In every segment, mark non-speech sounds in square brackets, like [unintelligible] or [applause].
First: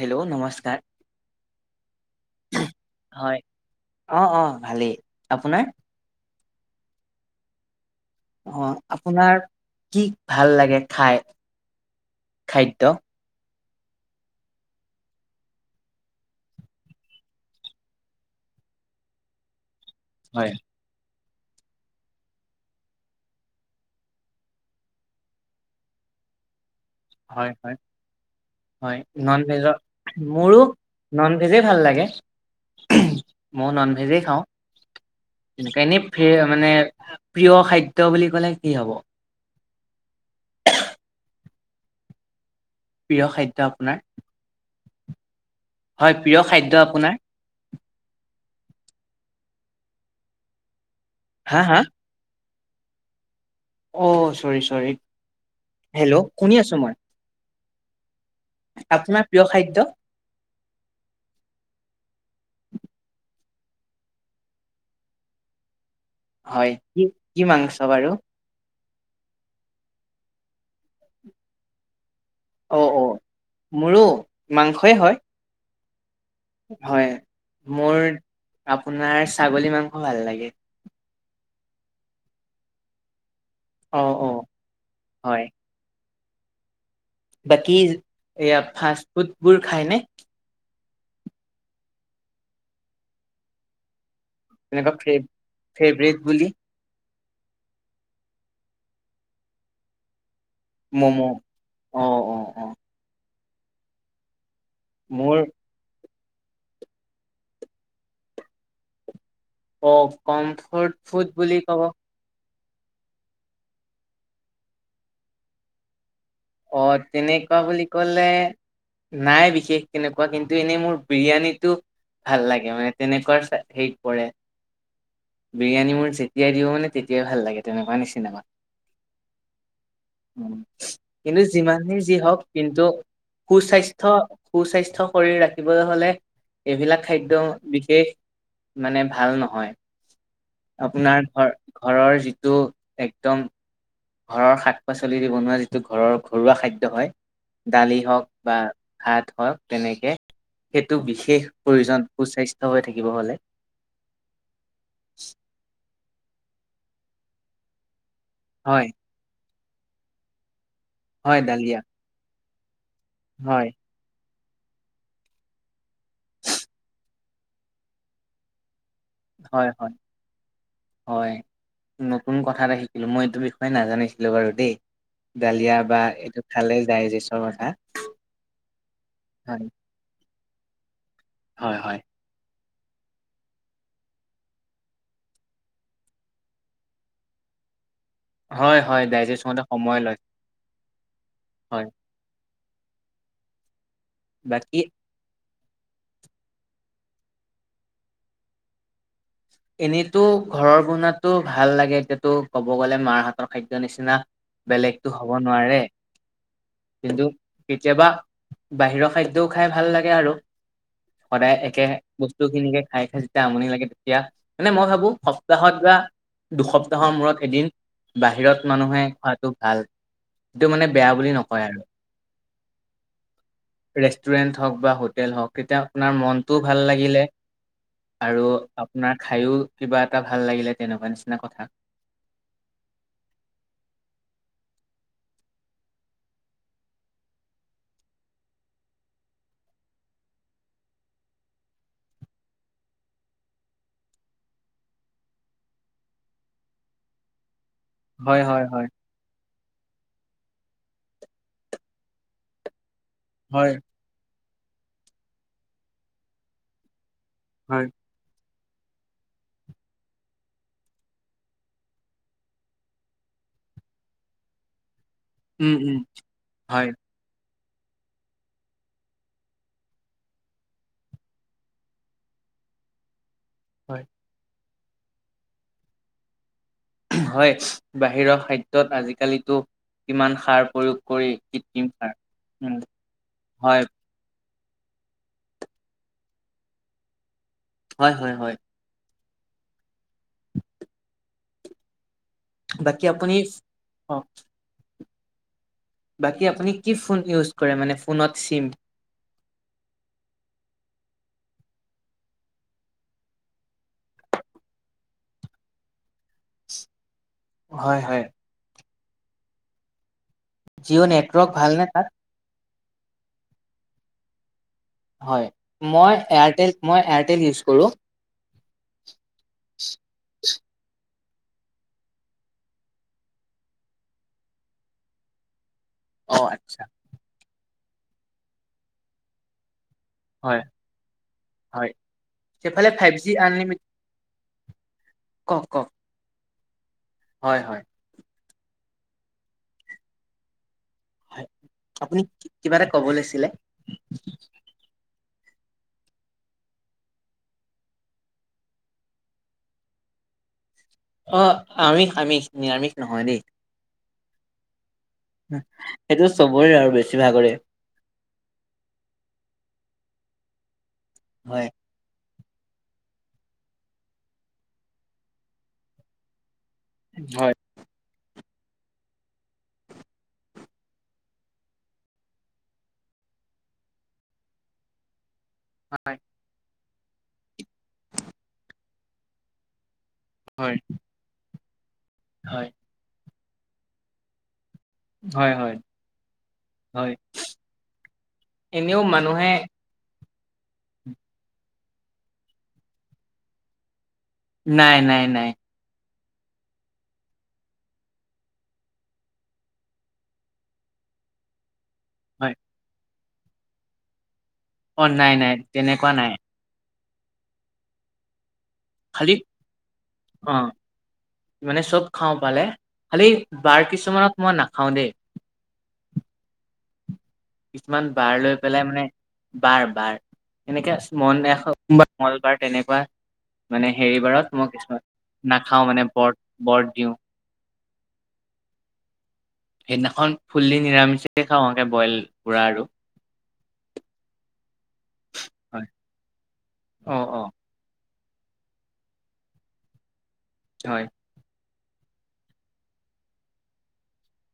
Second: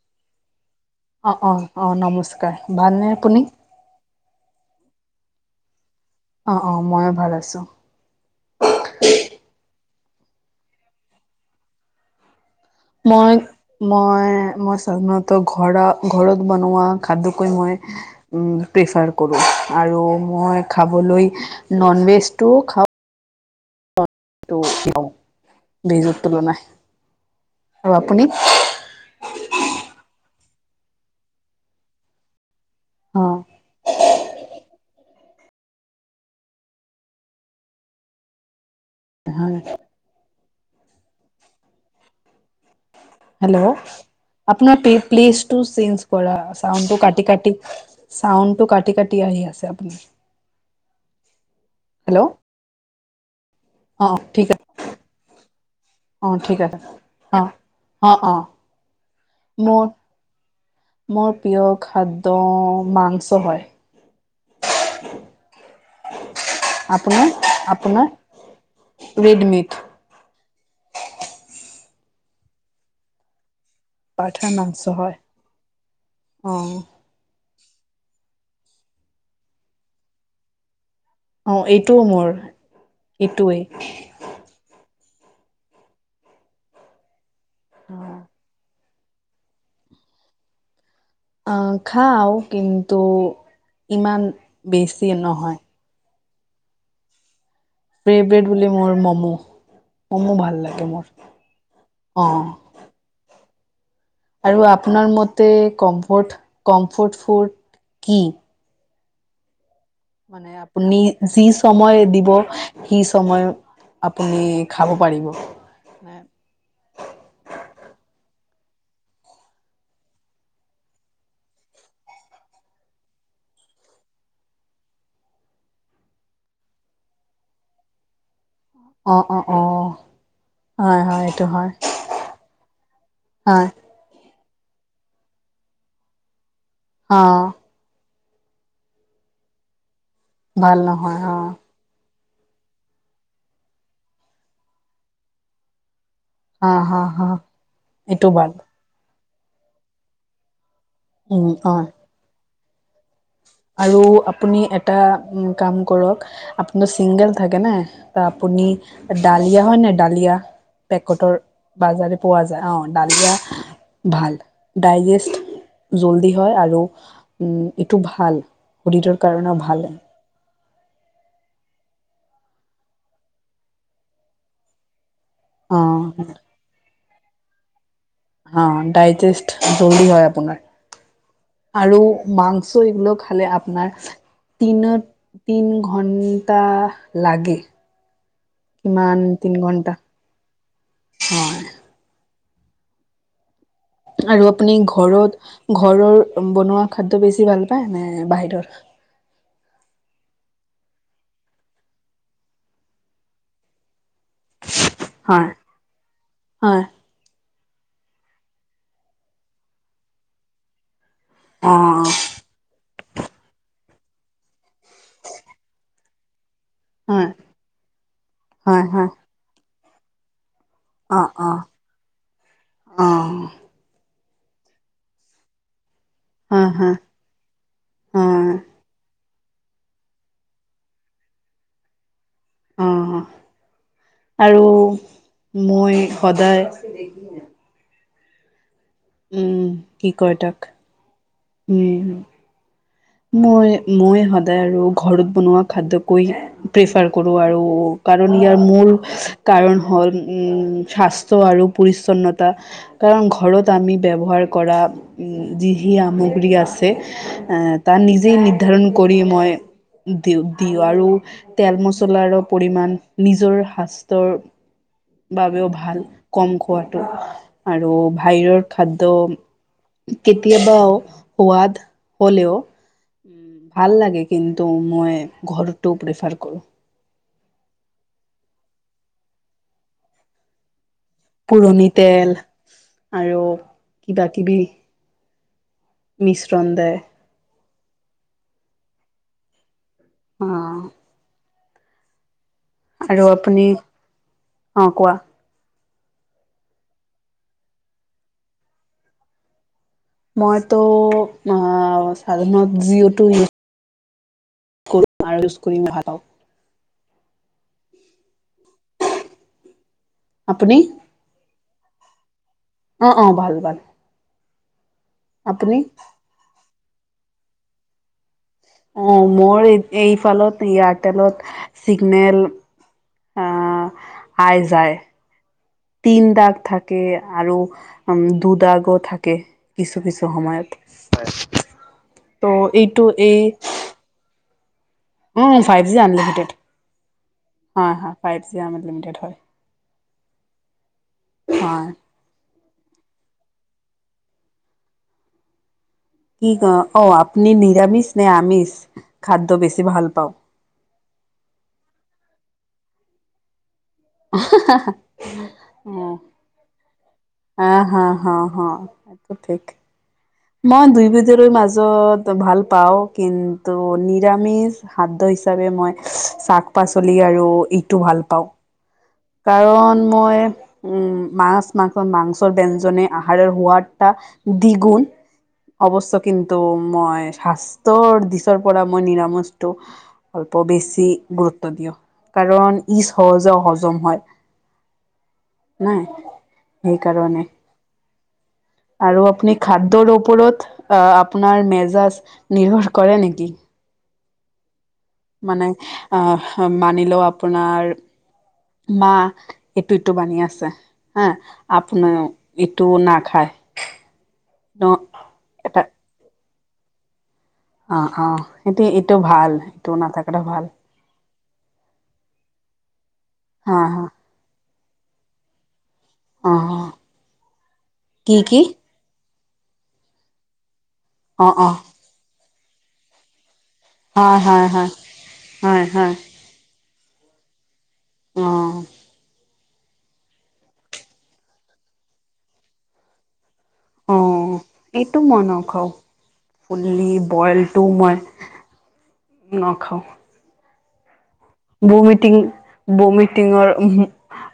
Hello নমস্কাৰ অ অ অ নমস্কাৰ ভালনে হয় আপুনি অ অ ভালেই আপোনাৰ অ অ মইো ভাল আছো অ আপোনাৰ কি ভাল লাগে খাই খাদ্য মই মই মই সাধাৰণত ঘৰত ঘৰত বনোৱা খাদ্যতকৈ মই উম প্ৰিফাৰ কৰো আৰু হয় মই খাবলৈ ননভেজটোও খাওঁ টো কিয় বিজৰ [unintelligible] হয় হয় হয় নন ভেজৰ মোৰো ননভেজেই ভাল লাগে অ মই ননভেজেই খাওঁ। এনেই মানে প্ৰিয় খাদ্য বুলি ক'লে কি হব? [unintelligible] প্ৰিয় খাদ্য হেল্ল আপোনাৰ আপোনাৰ পি প্লিছটো চেনজ হয় কৰা প্ৰিয় খাদ্য চাউণ্ডটো আপোনাৰ কাটি কাটি চাউণ্ডটো কাটি কাটি আহি আছে আপোনাৰ। হা হা? হেল্ল' অ চৰি চৰি। অ হেল্লো' ঠিক শুনি আছে আছো মই। অ অ অ আপোনাৰ প্ৰিয় খাদ্য মোৰ মোৰ প্ৰিয় খাদ ত মাংস হয়। হয় [inaudible] কি আপোনাৰ কি মাংস বাৰু আপোনাৰ ৰেডিমেত অ অ মোৰো পাঠাৰ মাংস মাংসই হয়। অ', হয় মোৰ আপোনাৰ ছাগলী মাংস ভাল লাগে। অ এইটোও মোৰ এইটোৱেই। অ', অ', হয়। বাকী এয়া ফাষ্ট ফুডবোৰ খাইনে? অহ খাও কিন্তু ইমান এনেকুৱা বেছি ফে নহয়। ফেভৰেট বুলি ফেভৰেট বুলি মোৰ ম'ম' ম'ম' ভাল লাগে মোৰ ম'ম'। অ আৰু আপোনাৰ মোৰ মতে কমফৰ্ট কমফৰ্ট ফুদ কি? অ', মানে কমফৰ্ট আপুনি ফুড যি বুলি ক'ব সময় দিব সি সময়ত আপুনি খাব পাৰিব নে অ তেনেকুৱা বুলি ক'লে নাই বিশেষ কেনেকুৱা কিন্তু এনেই মোৰ বিৰিয়ানীটো ভাল লাগে মানে তেনেকুৱা হেৰিত পৰে। বিৰিয়ানী মোৰ যেতিয়াই দিব মানে তেতিয়াই ভাল লাগে তেনেকুৱা নিচিনা হয়। অ অ অ হয় হয়। কিন্তু এইটো হয় যিমানেই যি হওক কিন্তু হয় সুস্বাস্থ্য সুস্বাস্থ্য শৰীৰ ৰাখিবলৈ হলে এইবিলাক অ খাদ্য বিশেষ মানে ভাল নহয় ভাল নহয় আপোনাৰ অ ঘৰ ঘৰৰ যি টো একদম ঘৰৰ শাক-পাচলি দি বনোৱা যিটো ঘৰৰ ঘৰুৱা অ খাদ্য হ হয় হ দালি হওঁক এইটো ভাল বা ভাত হওঁক তেনেকে সেইটো বিশেষ উম অ প্ৰয়োজন সুস্বাস্থ্য হৈ থাকি আৰু আপুনি এটা কাম কৰক আপুনৰ চিংগল থাকে নে আপুনি হয় ডালিয়া হয় নে ডালিয়া পেকটৰ হয় ডালিয়া বাজাৰে পোৱা যায় অ ডালিয়া হয় ভাল, ডাইজেষ্ট জল্দি হয় আৰু উম এইটো ভাল শৰীৰৰ কাৰণেও হয় হয় ভালে। হয় নতুন কথা এটা শিকিলো মই এইটো বিষয়ে নাজানিছিলো বাৰু দেই। ডালিয়া অ বা এইটো খালে ডায়জেষ্টৰ কথা অ ডাইজেষ্ট হয় জল্দি হয় আপোনাৰ হয় হয় আৰু মাং চ' এইবোৰ খালে আপনাৰ দিনত তিন ঘণ্টা লাগে। হয় হয় কিমান ডাইজেষ্ট হওঁতে তিনি ঘন্টা সময় লয় হয় আৰু আপুনি বাকী ঘৰত ঘৰৰ বনোৱা খাদ্য বেছি ভাল পায় নে বাহিৰৰ? এনেইটো ঘৰৰ বনোৱাটো ভাল লাগে, এতিয়াতো ক'ব গ'লে মাৰ হাতৰ খাদ্যৰ নিচিনা বেলেগতো হ'ব হয় নোৱাৰে। হয় কিন্তু কেতিয়াবা বাহিৰৰ খাদ্যও খাই ভাল লাগে আৰু। সদায় অ একে বস্তুখিনিকে খাই খাই যেতিয়া আমনি লাগে। দিয়া, মানে মই ভাবো সপ্তাহত বা দুসপ্তাহৰ হয় মূৰত এদিন বাহিৰত হয় মানুহে হয় খোৱাাতটো ভাল। এইটো মানে বেয়া অ বুলি অ নকয় আৰু। অ [unintelligible] [unintelligible] হওঁক বা হোটেল হওঁক তেতিয়া আপোনাৰ মনটোও হয় ভাল হয় লাগিলে। আৰু হয় আপোনাৰ খাইয়ো কিবা এটা ভাল লাগিলে, তেনেকুৱা নিচিনা কথা। অ আৰু মই সদায় উম কি কয় তাক, উম'। মই মই সদায় আৰু ঘৰত বনোৱা খাদ্যকৈ প্ৰিফাৰ কৰো আৰু কাৰণ হয় ইয়াৰ হয় হয় মূল, কাৰণ হ'ল উম, স্বাস্থ্য আৰু পৰিচ্ছন্নতা কাৰণ ঘৰত হয় আমি ব্যৱহাৰ কৰা যি হি সামগ্ৰী আছে, এ হয় যি নিৰ্ধাৰণ কৰি মই দিওঁ, দিওঁ আৰু তেল মছলাৰ পৰিমাণ নিজৰ শাস্তৰ বাবেও উম উম ভাল কম হয়। খোৱাটো আৰু ভাহিৰৰ খাদ্য কেতিয়াবাও হোৱাদ হ'লেও ভাল হয় লাগে কিন্তু, মই ঘৰটো প্ৰিফাৰ কৰোঁ। হয় বাহিৰৰ খাদ্যত আজিকালিতো কিমান সাৰ প্ৰয়োগ কৰি পুৰণি কৃত্ৰিম সাৰ। তেল উম আৰু হয় কিবা কিবি মিশ্ৰণ দে হয়, হয়, হয়। আহ। আৰু আপুনি, অ অ', কোৱা? বাকী আপুনি কি ফোন ইউজ কৰে, মানে ফোনত চিম। মইতো অ', সাধাৰণত যযিটো, [unintelligible] [inaudible] কৰিম [unintelligible] হয়, হয়। আপুনি জিঅ' নেটৱৰ্ক ভালনে তাত? অ', অ', ভাল ভাল। হয়। আপুনি মই এয়াৰটেল, মই এয়াৰটেল ইউজ কৰোঁ। অ', মোৰ এইফালত ইয়াত তেলত চিগনেল আহ, আই যায় তিন অ দাগ আচ্ছা থাকে আৰু উম, দু দাগও থাকে। কিছু কিছু হয় সময়ত হয়। তো সেইফালে এইটো ফাইভ জি এই। আনলিমিট কওক কওক ফ্ৰাইভ জি আনলিমিটেড হয়, হয়, ফ্ৰাইভ জি আনলিমিটেড হয়। হয়। আপুনি কিবা এটা ক'ব লৈছিলে। কি আপুনি নিৰামিষ নে আমিষ? খাদ্য বেছি ভাল পাও অ' আমিষ, আমিষ, নিৰামিষ নহয় দেই। [unintelligible] সেইটো চবৰে আৰু বেছি ভাগ আহ হা হা হা এইটো ঠিক, মই দুই বজাৰৰ হয় মাজত তো ভাল পাওঁ। কিন্তু নিৰামিষ খাদ্য হিচাপে মই শাক পাচলি আৰু হয় এইটো ভাল পাওঁ। [unintelligible] কাৰণ মই উম, মাছ, মাংসৰ মাংসৰ ব্যঞ্জনেৰে আহাৰৰ সোৱাদটা। দৃ গুণ। হয় অৱশ্যে, কিন্তু মই স্বাস্থ্যৰ দিশৰ পৰা মই নিৰামিষটো অল্প বেছি গুৰুত্ব দিওঁ। হয় কাৰণ ইজ সহজে হজম হয়। হয় হয় নাই সেই হয় কাৰণে এনেও আৰু মানুহে আপুনি খাদ্যৰপ ওপৰত আহ আপোনাৰ মেজাজ নিৰ্ভৰ কৰে নেকি? নাই নাই নাই অহ মানি লওঁ আপোনাৰ মা এইটো এটো বানি আছে হা আপোনাৰা হয় ইটোও নাখায়? ন অ নাই নাই তেনেকুৱা নাই অহ অহ এটো [unintelligible] এইটো খালি ভাল এইটো নাথাকাটো অ ভাল। মানে চব খাওঁ পালে খালি হা বাৰ হা কিছুমানত মই নাখাওঁ দেই অহ কিছুমান বাৰ লৈ পেলাই মানে বাৰ বাৰ এনেকে মন অ এ অ [unintelligible] মল বাৰ তেনেকুৱা মানে হয় হেৰিবাৰত হয় মই হয় কিছুমান হয় নাখাওঁ মানে হয় ব্ৰত ব্ৰত দিওঁ অ সেইদিনাখন ফুল্লি নিৰামিষে খাওঁ এনেকে বইল পুৰা আৰু অ এইটো মই হয়। নখাওঁ ফুল্লি অ অ বইলটো মই ন খাওঁ হয় বমিটিং বমিটিংৰ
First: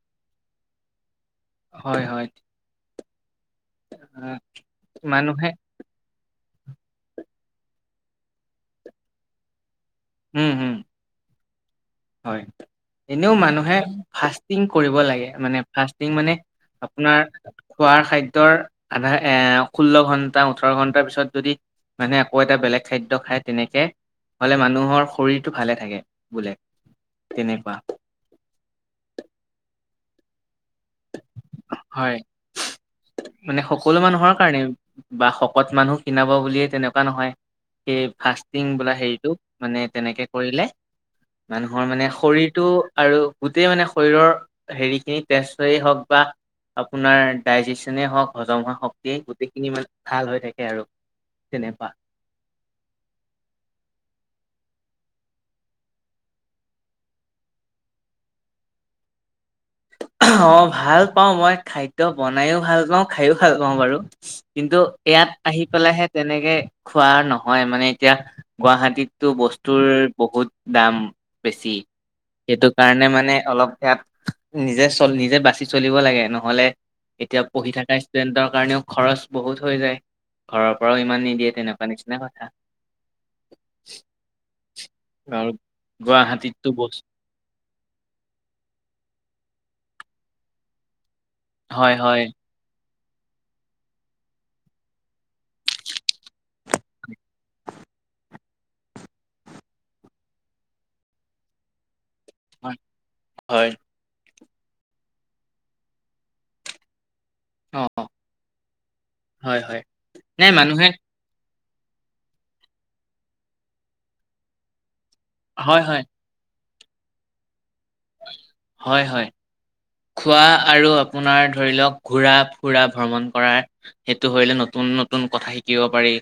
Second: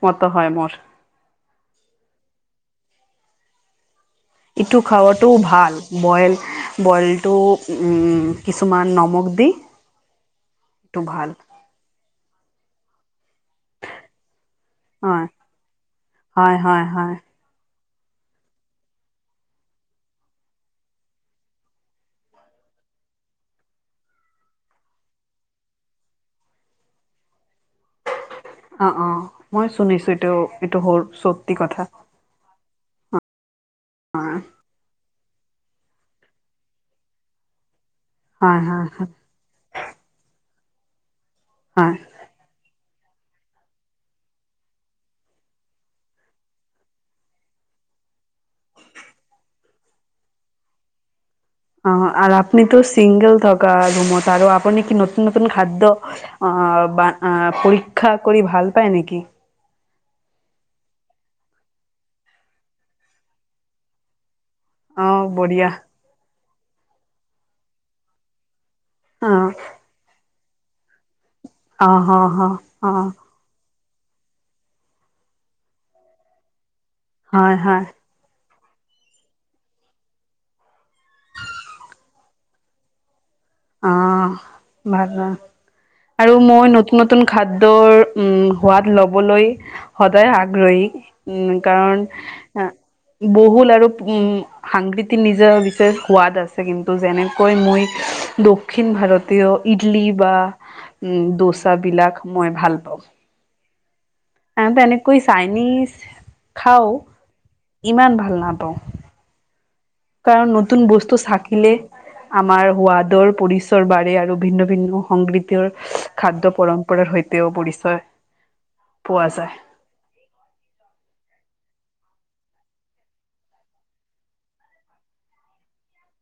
মত হয় মোৰ হয় হয় আহ, ইটো খাৱাটোও মানুহে ভাল বইল বইলটো উম কিছুমান নমক দি হম হম এইটো ভাল হয় এনেও মানুহে ফাষ্টিং কৰিব হয় লাগে মানে ফাষ্টিং মানে হয় হয় হয় আপোনাৰ খোৱাৰ খাদ্যৰ আধা এ ষোল্ল ঘন্টা ওঠৰ ঘন্টাৰ পিছত যদি মানে আকৌ এটা বেলেগ খাদ্য খায় তেনেকে হলে মানুহৰ শৰীৰটো ভালে থাকে বোলে। তেনেকুৱা অ অ মই শুনিছো এইটো এইটো হৰু সত্যি কথা হয়। মানে সকলো মানুহৰ হয় কাৰণেই বা শকত মানুহ খীনাব বুলিয়ে তেনেকুৱা নহয় সেই হয় ফাষ্টিং হয় বোলা হেৰিটো মানে তেনেকে কৰিলে মানুহৰ হয় মানে শৰীৰটো আৰু গোটেই মানে শৰীৰৰ হেৰিখিনি তেজটো এ হওক বা আপোনাৰ ডাইজেচনেই হওঁক হজম হোৱা শক্তিয়ে গোটেইখিনি মানে ভাল হৈ থাকে আৰু তেনেকুৱা অ হয় আৰু আপনি তো চিংগেল থকা ৰুমত আৰু আপুনি কি নতুন নতুন খাদ্য অ বা পৰীক্ষা কৰি ভাল পায় নেকি? অ ভাল পাওঁ মই খাদ্য বনাইও ভাল পাওঁ খাই ও ভাল পাওঁ বাৰু কিন্তু অহ ইয়াত আহি বঢ়িয়া পেলাইহে তেনেকে খোৱা নহয় মানে এতিয়া গুৱাহাটীততো অহ বস্তুৰ বহুত দাম বেছি অহ হ সেইটো হ অ কাৰণে মানে অলপ ইয়াত নিজে চল নিজে বাচি চলিব লাগে নহ'লে এতিয়া হয় পঢ়ি হয় থকা ষ্টুডেণ্টক কাৰণেও খৰচ বহুত হৈ যায় ঘৰৰ পৰাও ইমান নিদিয়ে তেনেকুৱা নিচিনা কথা অহ ভালে আৰু আৰু গুৱাহাটীততো মই নতুন বস্তু নতুন খাদ্যৰ উম সোৱাদ লবলৈ সদায় আগ্ৰহী উম হয় কাৰণ হয় অ বহুল আৰু উম সাংক্ৰীতি নিজৰ বিশেষ সোৱাদ আছে কিন্তু যেনেকৈ মই দক্ষিণ ভাৰতীয় ইডলি বা দোচাবিলাক মই হয় ভাল পাওঁ হয় আমিতো এনেকৈ চাইনিজ খাও অ ইমান ভাল নাপাওঁ। হয় হয় নাই কাৰণ নতুন মানুহে বস্তু শাক আমাৰ সোৱাদৰ পৰিচৰ বাৰে আৰু ভিন্ন ভিন্ন। সংগৃতৰ হয় হয় খাদ্য পৰম্পৰাৰ সৈতেও পৰিছে। হয়, হয়, খোৱা আৰু আপোনাৰ ধৰি লওঁক। ঘূৰা ফুৰা ভ্ৰমণ কৰা, সেইটো হ'লে নতুন নতুন কথা শিকিব পাৰি,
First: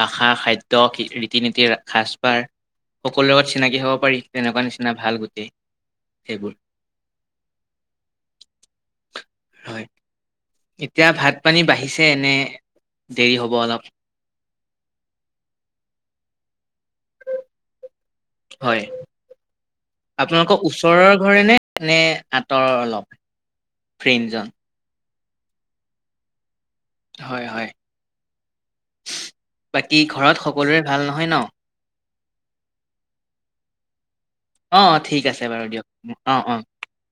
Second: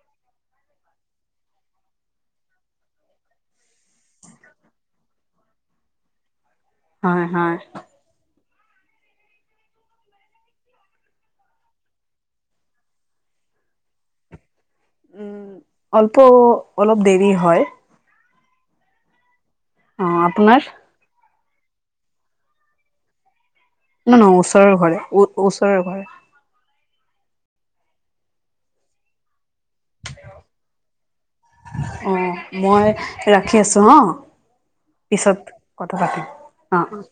ভাষা খাদ্য, ৰীতি-নীতিৰ, সাজ-পাৰ সকলোৰে লগত চিনাকি হ'ব পাৰি। তেনেকুৱা নিচিনা ভাল গোটেই সেইবোৰৰ। হয়, হয়। হয়। এতিয়া, ভাত পানী বাঢ়িছে নে দেৰি হ'ব অলপ? উম, অলপ অলপ দেৰি হয়। হয়। অ আপোনালোকৰ আপোনাৰ ওচৰৰ ঘৰে নে? এনে আঁতৰ অলপ? ন ন ফ্ৰেণ্ডজন ওচৰৰ ঘৰে, ও-ওচৰৰ ঘৰে। হয়, হয়। বাকী ঘৰত সকলোৰে ভাল নহয় ন'? অ', মই ৰাখি আছোঁ হ। অ ঠিক আছে পিছত বাৰু দিয়ক কথা পাতিম, অ অ', অ'।